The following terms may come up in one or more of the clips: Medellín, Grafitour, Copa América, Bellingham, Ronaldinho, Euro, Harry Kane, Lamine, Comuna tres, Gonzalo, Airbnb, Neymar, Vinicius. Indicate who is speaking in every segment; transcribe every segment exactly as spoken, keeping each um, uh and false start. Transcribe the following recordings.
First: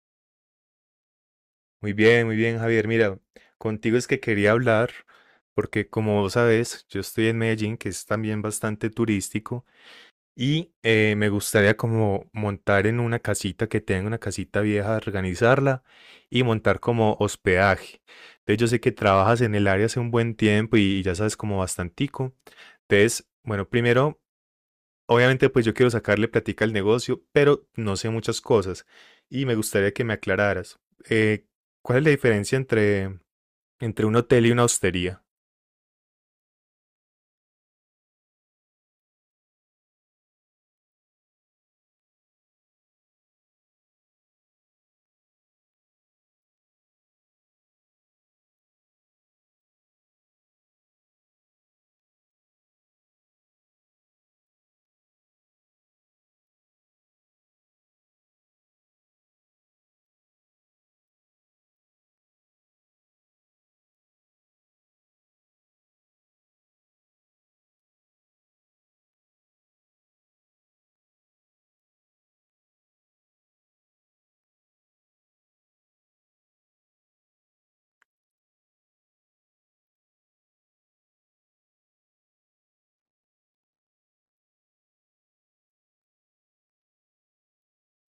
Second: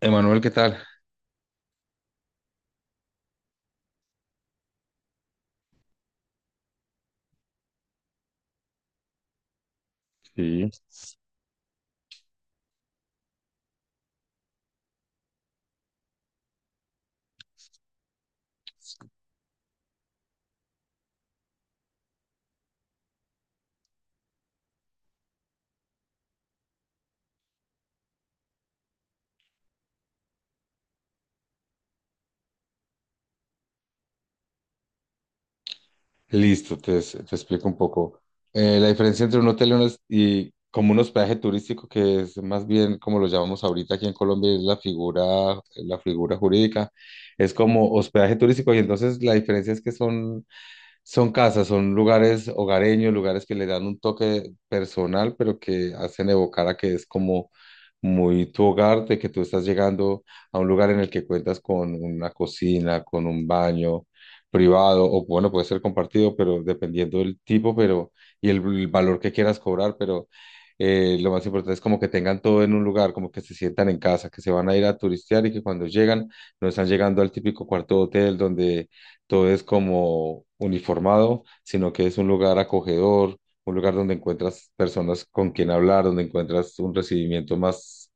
Speaker 1: Emanuel, ¿qué tal?
Speaker 2: Muy bien, muy bien, Javier. Mira, contigo es que quería hablar, porque como vos sabes, yo estoy en Medellín, que es también bastante turístico,
Speaker 1: Sí.
Speaker 2: y eh, me gustaría como montar en una casita que tenga una casita vieja, organizarla y montar como hospedaje. Entonces yo sé que trabajas en el área hace un buen tiempo y ya sabes como bastantico. Entonces, bueno, primero. Obviamente, pues yo quiero sacarle plática al negocio, pero no sé muchas cosas y me gustaría que me aclararas. Eh, ¿Cuál es la diferencia entre, entre un hotel y una hostería?
Speaker 1: Listo, te, te explico un poco. Eh, la diferencia entre un hotel y, un hos- y como un hospedaje turístico, que es más bien como lo llamamos ahorita aquí en Colombia, es la figura, la figura jurídica, es como hospedaje turístico. Y entonces la diferencia es que son Son casas, son lugares hogareños, lugares que le dan un toque personal, pero que hacen evocar a que es como muy tu hogar, de que tú estás llegando a un lugar en el que cuentas con una cocina, con un baño privado, o bueno, puede ser compartido, pero dependiendo del tipo. Pero y el, el valor que quieras cobrar, pero eh, lo más importante es como que tengan todo en un lugar, como que se sientan en casa, que se van a ir a turistear y que cuando llegan no están llegando al típico cuarto de hotel donde todo es como uniformado, sino que es un lugar acogedor, un lugar donde encuentras personas con quien hablar, donde encuentras un recibimiento más,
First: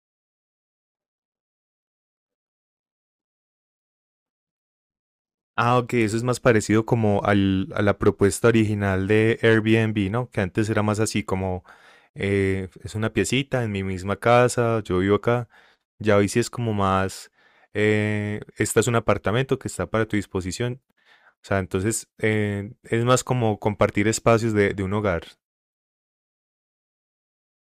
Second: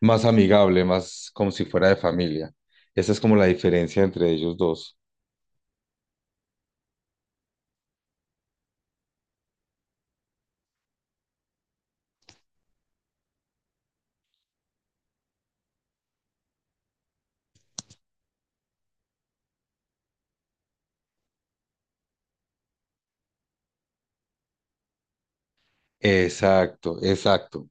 Speaker 1: más amigable, más como si fuera de familia. Esa es como la diferencia entre ellos dos.
Speaker 2: Ah, ok, eso es más parecido como al, a la propuesta original de Airbnb, ¿no? Que antes era más así como, eh, es una piecita en mi misma casa, yo vivo acá. Ya hoy sí es como más, eh, este es un apartamento que está para tu disposición. O sea, entonces eh, es más como compartir espacios de, de un hogar.
Speaker 1: Exacto, exacto.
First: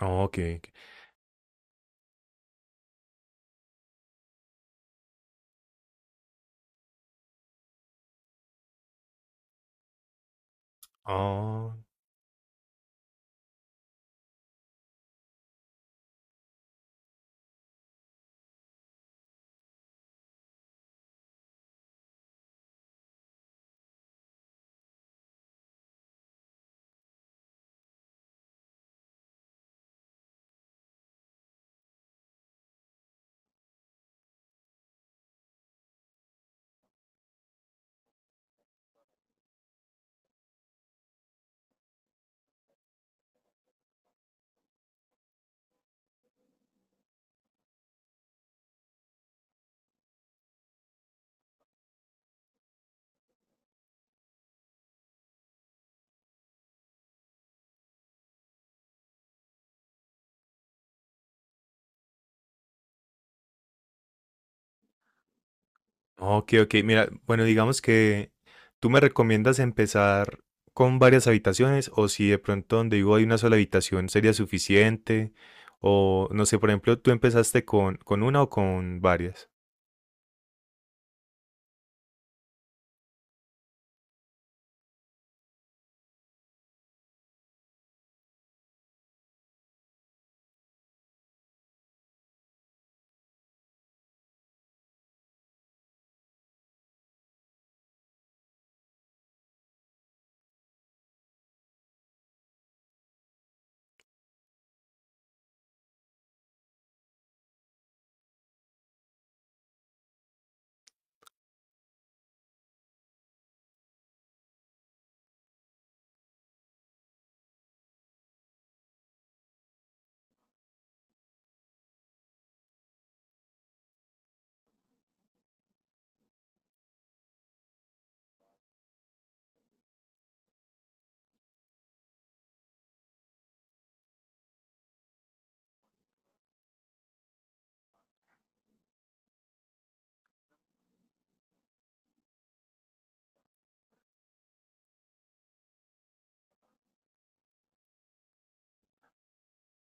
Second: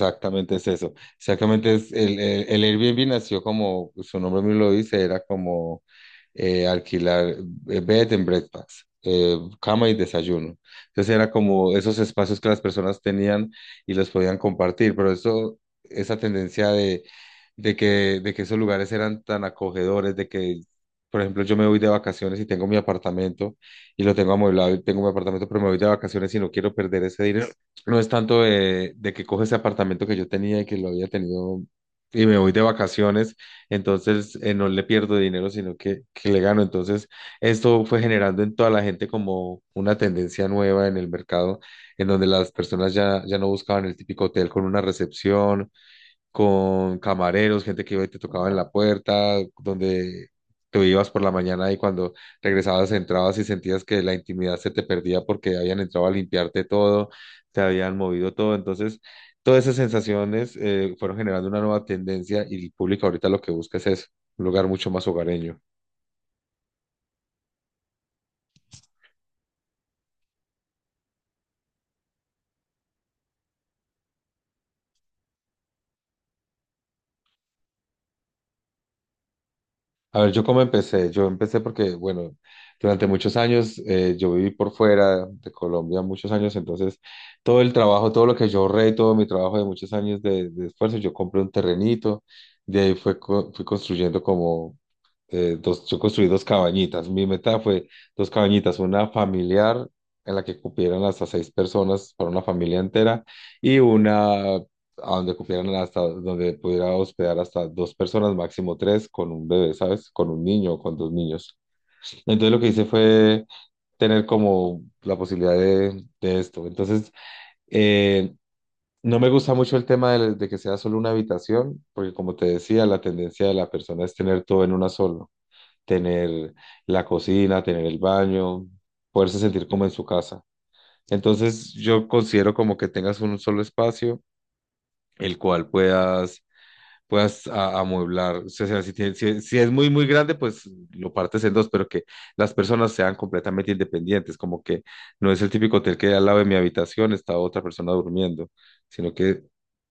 Speaker 2: Oh, ok.
Speaker 1: es
Speaker 2: Ok.
Speaker 1: eso. Exactamente es el, el, el Airbnb, nació como su nombre mismo lo dice. Era como eh, alquilar, eh, bed and breakfast, eh, cama y desayuno. Entonces era
Speaker 2: Ah,
Speaker 1: como esos espacios que las personas tenían y los podían compartir. Pero eso, esa tendencia de, de que, de que esos lugares eran tan acogedores, de que, por ejemplo, yo me voy de vacaciones y tengo mi apartamento y lo tengo amueblado y tengo mi apartamento, pero me voy de vacaciones y no quiero perder ese dinero. No es tanto de, de que cojo ese apartamento que yo tenía y que lo había tenido y me voy de vacaciones, entonces eh, no le pierdo dinero, sino que, que le gano. Entonces, esto fue generando en toda la gente como una tendencia nueva en el mercado, en donde las personas ya, ya no buscaban el típico hotel con una recepción, con camareros, gente que te tocaba en la puerta, donde tú ibas por la mañana y cuando regresabas entrabas y sentías que la intimidad se te perdía porque habían entrado a limpiarte todo, te habían movido todo. Entonces, todas esas sensaciones eh, fueron generando una nueva tendencia y el público ahorita lo que busca es eso, un lugar mucho más hogareño.
Speaker 2: ok, ok. Mira, bueno, digamos que tú me recomiendas empezar con varias habitaciones o si de pronto donde vivo hay una sola habitación sería suficiente o no sé, por ejemplo, tú empezaste con, con una o con varias.
Speaker 1: A ver, yo cómo empecé. Yo empecé porque, bueno, durante muchos años eh, yo viví por fuera de Colombia, muchos años. Entonces todo el trabajo, todo lo que yo ahorré, todo mi trabajo de muchos años de, de esfuerzo, yo compré un terrenito. De ahí fue, co- fui construyendo como eh, dos, yo construí dos cabañitas. Mi meta fue dos cabañitas, una familiar en la que cupieran hasta seis personas para una familia entera, y una a donde cupieran hasta donde pudiera hospedar hasta dos personas, máximo tres, con un bebé, ¿sabes? Con un niño o con dos niños. Entonces lo que hice fue tener como la posibilidad de, de esto. Entonces, eh, no me gusta mucho el tema de, de que sea solo una habitación, porque como te decía, la tendencia de la persona es tener todo en una sola, tener la cocina, tener el baño, poderse sentir como en su casa. Entonces yo considero como que tengas un solo espacio, el cual puedas, puedas a- amueblar. O sea, si, tiene- si- si es muy, muy grande, pues lo partes en dos, pero que las personas sean completamente independientes, como que no es el típico hotel que al lado de mi habitación está otra persona durmiendo, sino que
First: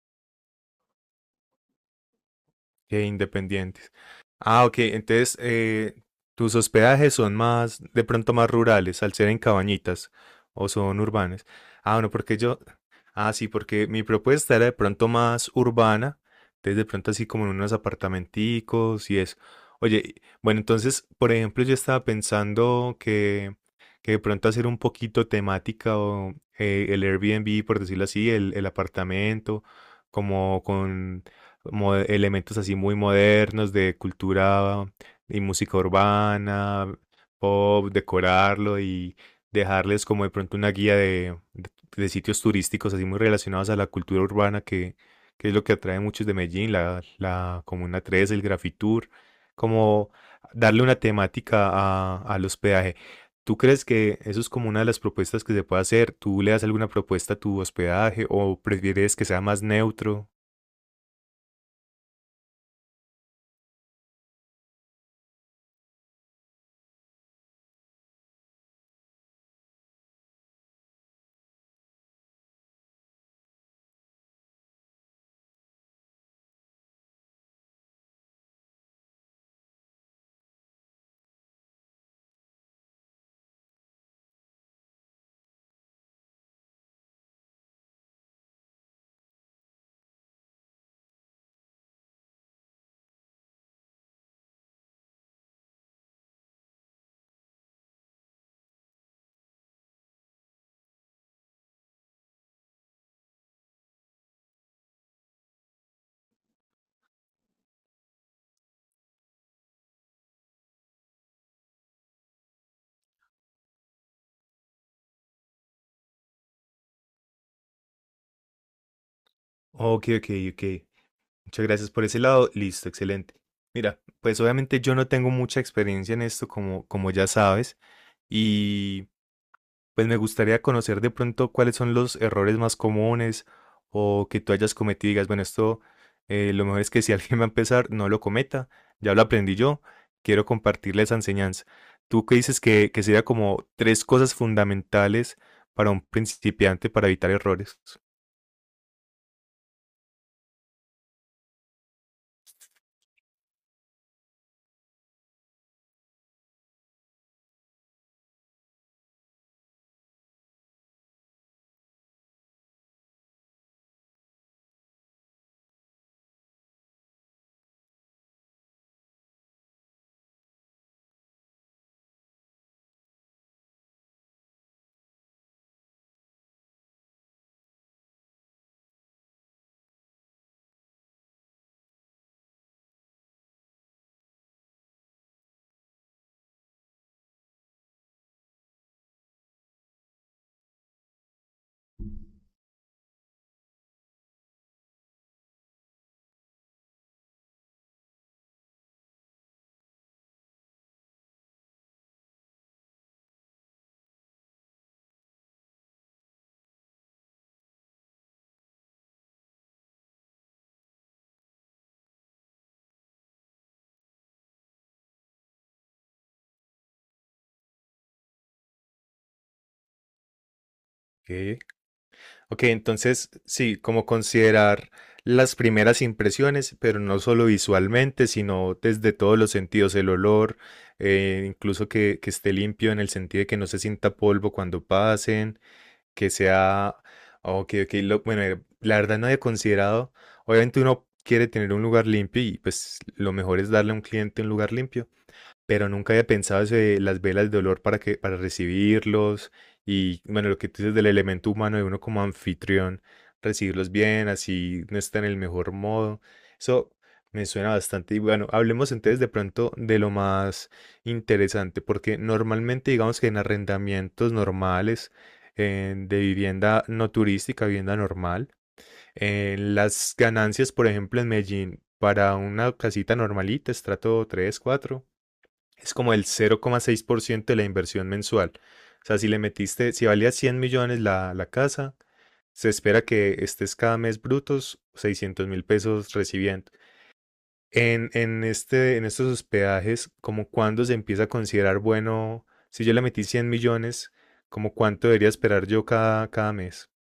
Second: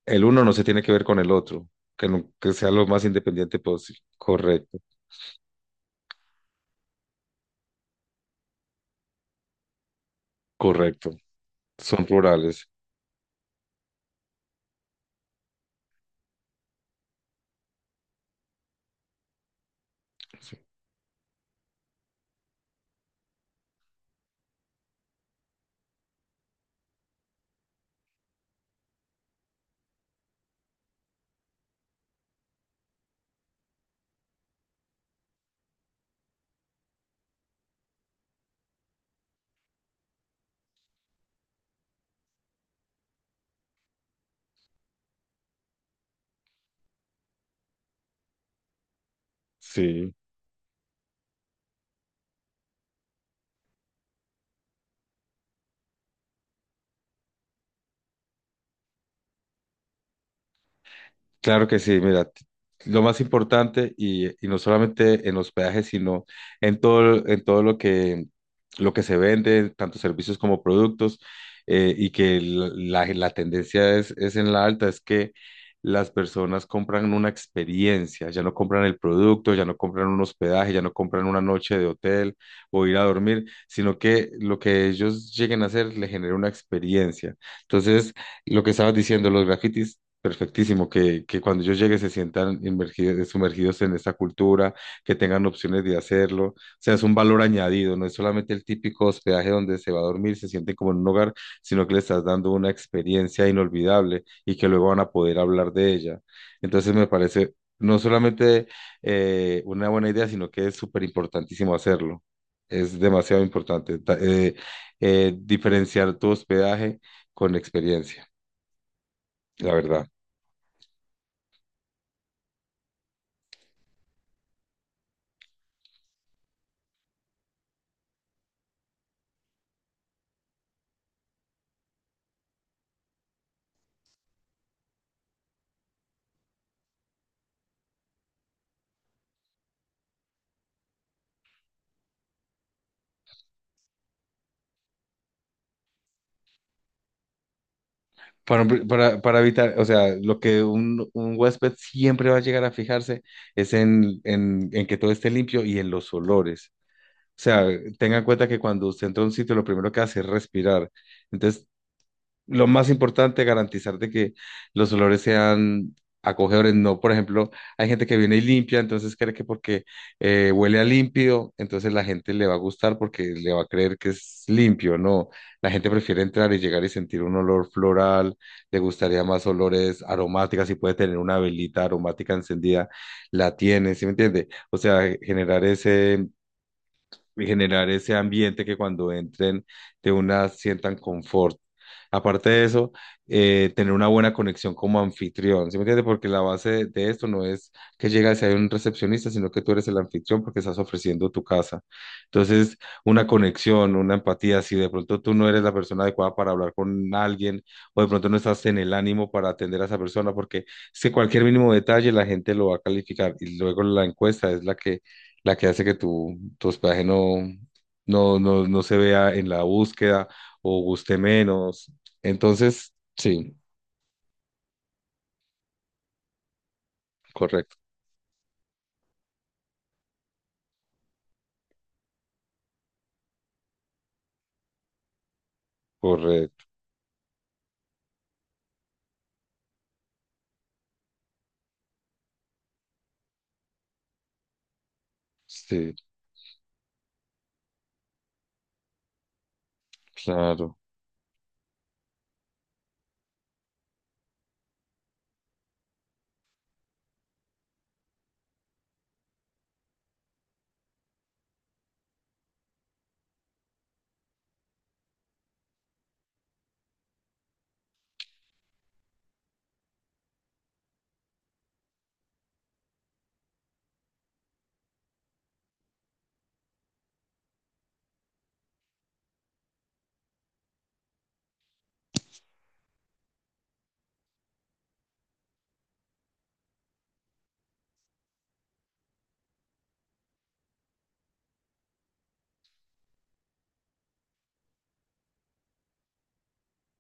Speaker 1: el uno no se tiene que ver con el otro, que, no- que sea lo
Speaker 2: Que
Speaker 1: más independiente
Speaker 2: independientes.
Speaker 1: posible.
Speaker 2: Ah, ok,
Speaker 1: Correcto,
Speaker 2: entonces eh, tus hospedajes son más, de pronto más rurales, al ser en cabañitas, o son
Speaker 1: correcto.
Speaker 2: urbanas. Ah,
Speaker 1: Son
Speaker 2: bueno, porque yo,
Speaker 1: plurales.
Speaker 2: ah, sí, porque mi propuesta era de pronto más urbana, entonces de pronto así como en unos apartamenticos y eso. Oye, y bueno, entonces, por ejemplo, yo estaba pensando que, que de pronto hacer un poquito temática o eh, el Airbnb, por decirlo así, el, el apartamento, como con mo- elementos así muy modernos de cultura y música urbana, pop, decorarlo y dejarles como de pronto una guía de, de- de sitios turísticos así muy relacionados a la cultura urbana que, que es lo que atrae a muchos de Medellín, la, la Comuna tres, el Grafitour, como
Speaker 1: Sí,
Speaker 2: darle una temática a, al hospedaje. ¿Tú crees que eso es como una de las propuestas que se puede hacer? ¿Tú le das alguna propuesta a tu hospedaje o prefieres que sea más neutro?
Speaker 1: claro que sí. Mira, t- lo más importante, y, y no solamente en hospedaje, sino en todo, en todo lo que, lo que se vende, tanto servicios como productos, eh, y que l- la, la tendencia es, es en la alta, es que las personas compran una experiencia, ya no compran el producto, ya no compran un hospedaje, ya no compran una noche de hotel o ir a dormir, sino que lo que ellos lleguen a hacer le genera una experiencia. Entonces, lo que estabas diciendo, los grafitis. Perfectísimo, que, que cuando yo llegue se sientan inmergidos, sumergidos en esta cultura, que tengan opciones de hacerlo. O sea, es un valor añadido, no es solamente el típico hospedaje donde se va a dormir, se sienten como en un hogar, sino que le estás dando una experiencia inolvidable y que luego van a poder hablar de ella. Entonces me parece no solamente eh, una buena idea, sino que es súper importantísimo hacerlo. Es demasiado importante ta- eh, eh, diferenciar tu hospedaje con experiencia, la verdad.
Speaker 2: Ok, ok, ok. Muchas gracias por ese lado. Listo, excelente. Mira, pues obviamente yo no tengo mucha experiencia en esto, como, como ya sabes, y pues me gustaría conocer de pronto cuáles son los errores más comunes o que tú hayas cometido y digas, bueno, esto eh, lo mejor es que si alguien va a empezar, no lo cometa, ya lo aprendí yo, quiero compartirle esa enseñanza. ¿Tú qué dices que, que sería como tres cosas fundamentales para un principiante para evitar errores?
Speaker 1: Para, para, para evitar, o sea, lo que un, un huésped siempre va a llegar a fijarse es en, en, en que todo esté limpio y en los olores. O sea, tenga en cuenta que cuando usted entra a un sitio, lo primero que hace es respirar. Entonces, lo más importante, garantizar de que los olores sean acogedores. No, por ejemplo, hay gente que viene y limpia, entonces cree que porque eh, huele a limpio, entonces la gente le va a gustar porque le va a creer que es limpio. No, la gente prefiere entrar y llegar y sentir un olor floral, le gustaría más olores aromáticas, si puede tener una velita aromática encendida, la tiene, ¿sí me entiende? O sea, generar ese y generar ese ambiente que cuando entren de una sientan confort. Aparte de eso, eh, tener una buena conexión como anfitrión, ¿sí me entiendes? Porque la base de, de esto no es que llegas y hay un recepcionista, sino que tú eres el anfitrión porque estás ofreciendo tu casa. Entonces, una conexión, una empatía, si de pronto tú no eres la persona adecuada para hablar con alguien o de pronto no estás en el ánimo para atender a esa persona, porque es que cualquier mínimo detalle la gente lo va a calificar, y luego la encuesta es la que la que hace que tu, tu hospedaje no, no, no, no se vea en la búsqueda o guste
Speaker 2: Ok.
Speaker 1: menos.
Speaker 2: Ok,
Speaker 1: Entonces,
Speaker 2: entonces
Speaker 1: sí,
Speaker 2: sí, como considerar las primeras impresiones, pero no solo
Speaker 1: correcto,
Speaker 2: visualmente, sino desde todos los sentidos, el olor, eh, incluso que, que esté limpio en el sentido de que no se sienta polvo cuando pasen, que
Speaker 1: correcto,
Speaker 2: sea, ok, ok, lo- bueno, eh, la verdad no había considerado, obviamente uno quiere tener un lugar limpio y pues lo mejor es darle a un cliente un lugar limpio, pero
Speaker 1: sí,
Speaker 2: nunca había pensado eso de las velas de olor para que, para recibirlos, y bueno, lo que
Speaker 1: claro.
Speaker 2: tú dices del elemento humano de uno como anfitrión, recibirlos bien, así no está en el mejor modo. Eso me suena bastante. Y bueno, hablemos entonces de pronto de lo más interesante, porque normalmente digamos que en arrendamientos normales eh, de vivienda no turística, vivienda normal, eh, las ganancias, por ejemplo, en Medellín, para una casita normalita, estrato tres cuatro, es como el cero coma seis por ciento de la inversión mensual. O sea, si le metiste, si valía cien millones la, la casa, se espera que estés cada mes brutos seiscientos mil pesos recibiendo. En, en, este, en estos hospedajes, como cuándo se empieza a considerar bueno, si yo le metí cien millones, como cuánto debería esperar yo cada, cada mes.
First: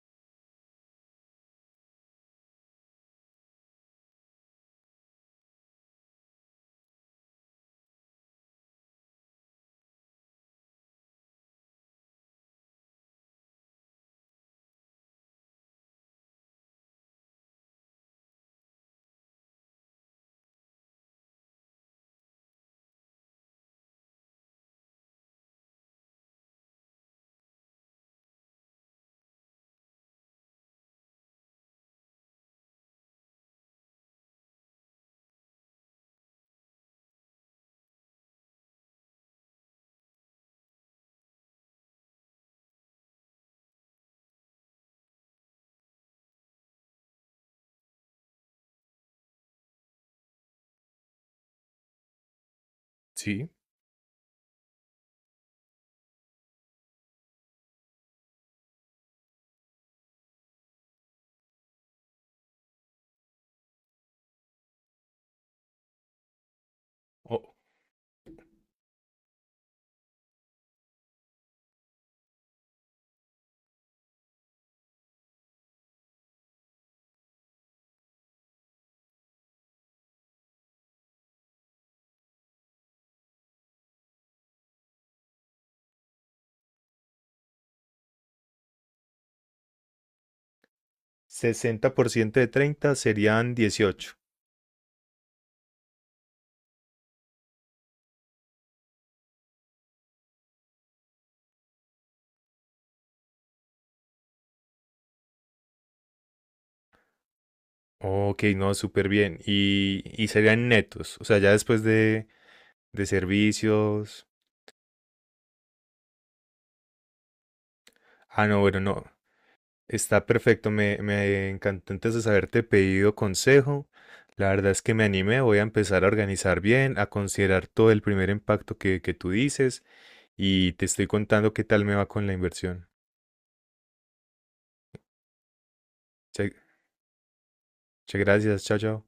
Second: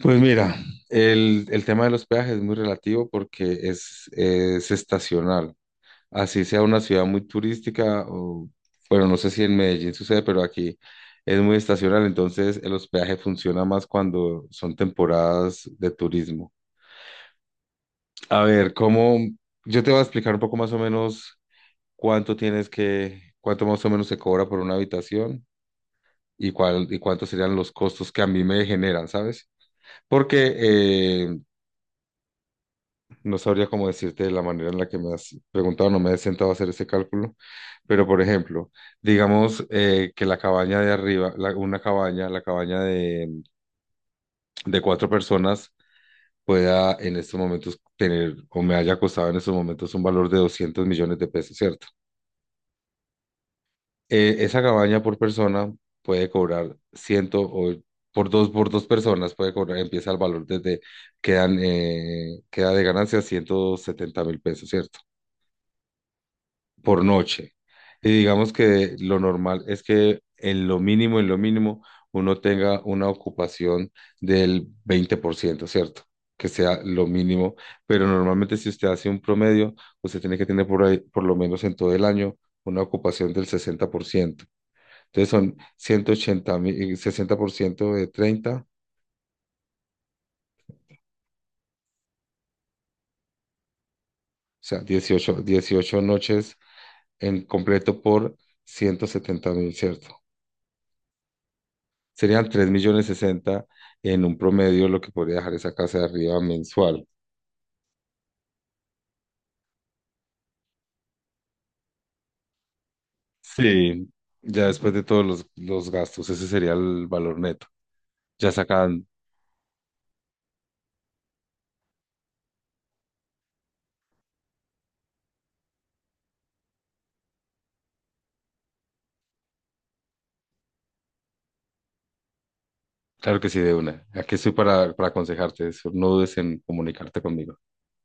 Speaker 1: Pues mira, el, el tema de los peajes es muy relativo porque es, es estacional. Así sea una ciudad muy turística, o, bueno, no sé si en Medellín sucede, pero aquí es muy estacional, entonces el hospedaje funciona más cuando son temporadas de turismo. A ver, ¿cómo? Yo te voy a explicar un poco más o menos cuánto tienes que, cuánto más o menos se cobra por una habitación y cuál y cuántos serían los costos que a mí me generan, ¿sabes? Porque eh, no sabría cómo decirte de la manera en la que me has preguntado, no me he sentado a hacer ese cálculo, pero por ejemplo, digamos eh, que la cabaña de arriba, la- una cabaña, la cabaña de, de cuatro personas pueda en estos momentos tener o me haya costado en estos momentos un valor de doscientos millones de pesos, ¿cierto?
Speaker 2: Sí,
Speaker 1: eh, esa cabaña por persona puede cobrar ciento o por dos, por dos personas puede cobrar, empieza el valor desde, quedan, eh, queda de ganancia ciento setenta mil pesos, ¿cierto? Por
Speaker 2: o
Speaker 1: noche. Y digamos que lo normal es que en lo mínimo, en lo mínimo, uno tenga una ocupación del veinte por ciento, ¿cierto? Que sea lo mínimo. Pero normalmente si usted hace un promedio, usted tiene que tener por ahí, por lo menos en todo el año, una ocupación del sesenta por ciento. Entonces son ciento ochenta mil, eh, sesenta por ciento de treinta, o
Speaker 2: ciento de treinta serían dieciocho.
Speaker 1: sea, dieciocho dieciocho noches en completo por ciento setenta mil, ¿cierto? Serían tres millones sesenta en un promedio lo que podría dejar esa casa de arriba mensual.
Speaker 2: Ok, no, súper bien. Y, y serían netos. O sea, ya después de, de
Speaker 1: Sí,
Speaker 2: servicios.
Speaker 1: ya después de todos los, los gastos, ese sería el valor neto.
Speaker 2: Ah,
Speaker 1: Ya
Speaker 2: no, bueno, no.
Speaker 1: sacan,
Speaker 2: Está perfecto, me, me encantó entonces haberte pedido consejo. La verdad es que me animé, voy a empezar a organizar bien, a considerar todo el primer impacto que, que tú dices, y te estoy contando qué tal me va con la inversión.
Speaker 1: claro que sí, de una. Aquí estoy para, para aconsejarte eso. No dudes
Speaker 2: Che,
Speaker 1: en comunicarte conmigo.
Speaker 2: muchas gracias, chao, chao.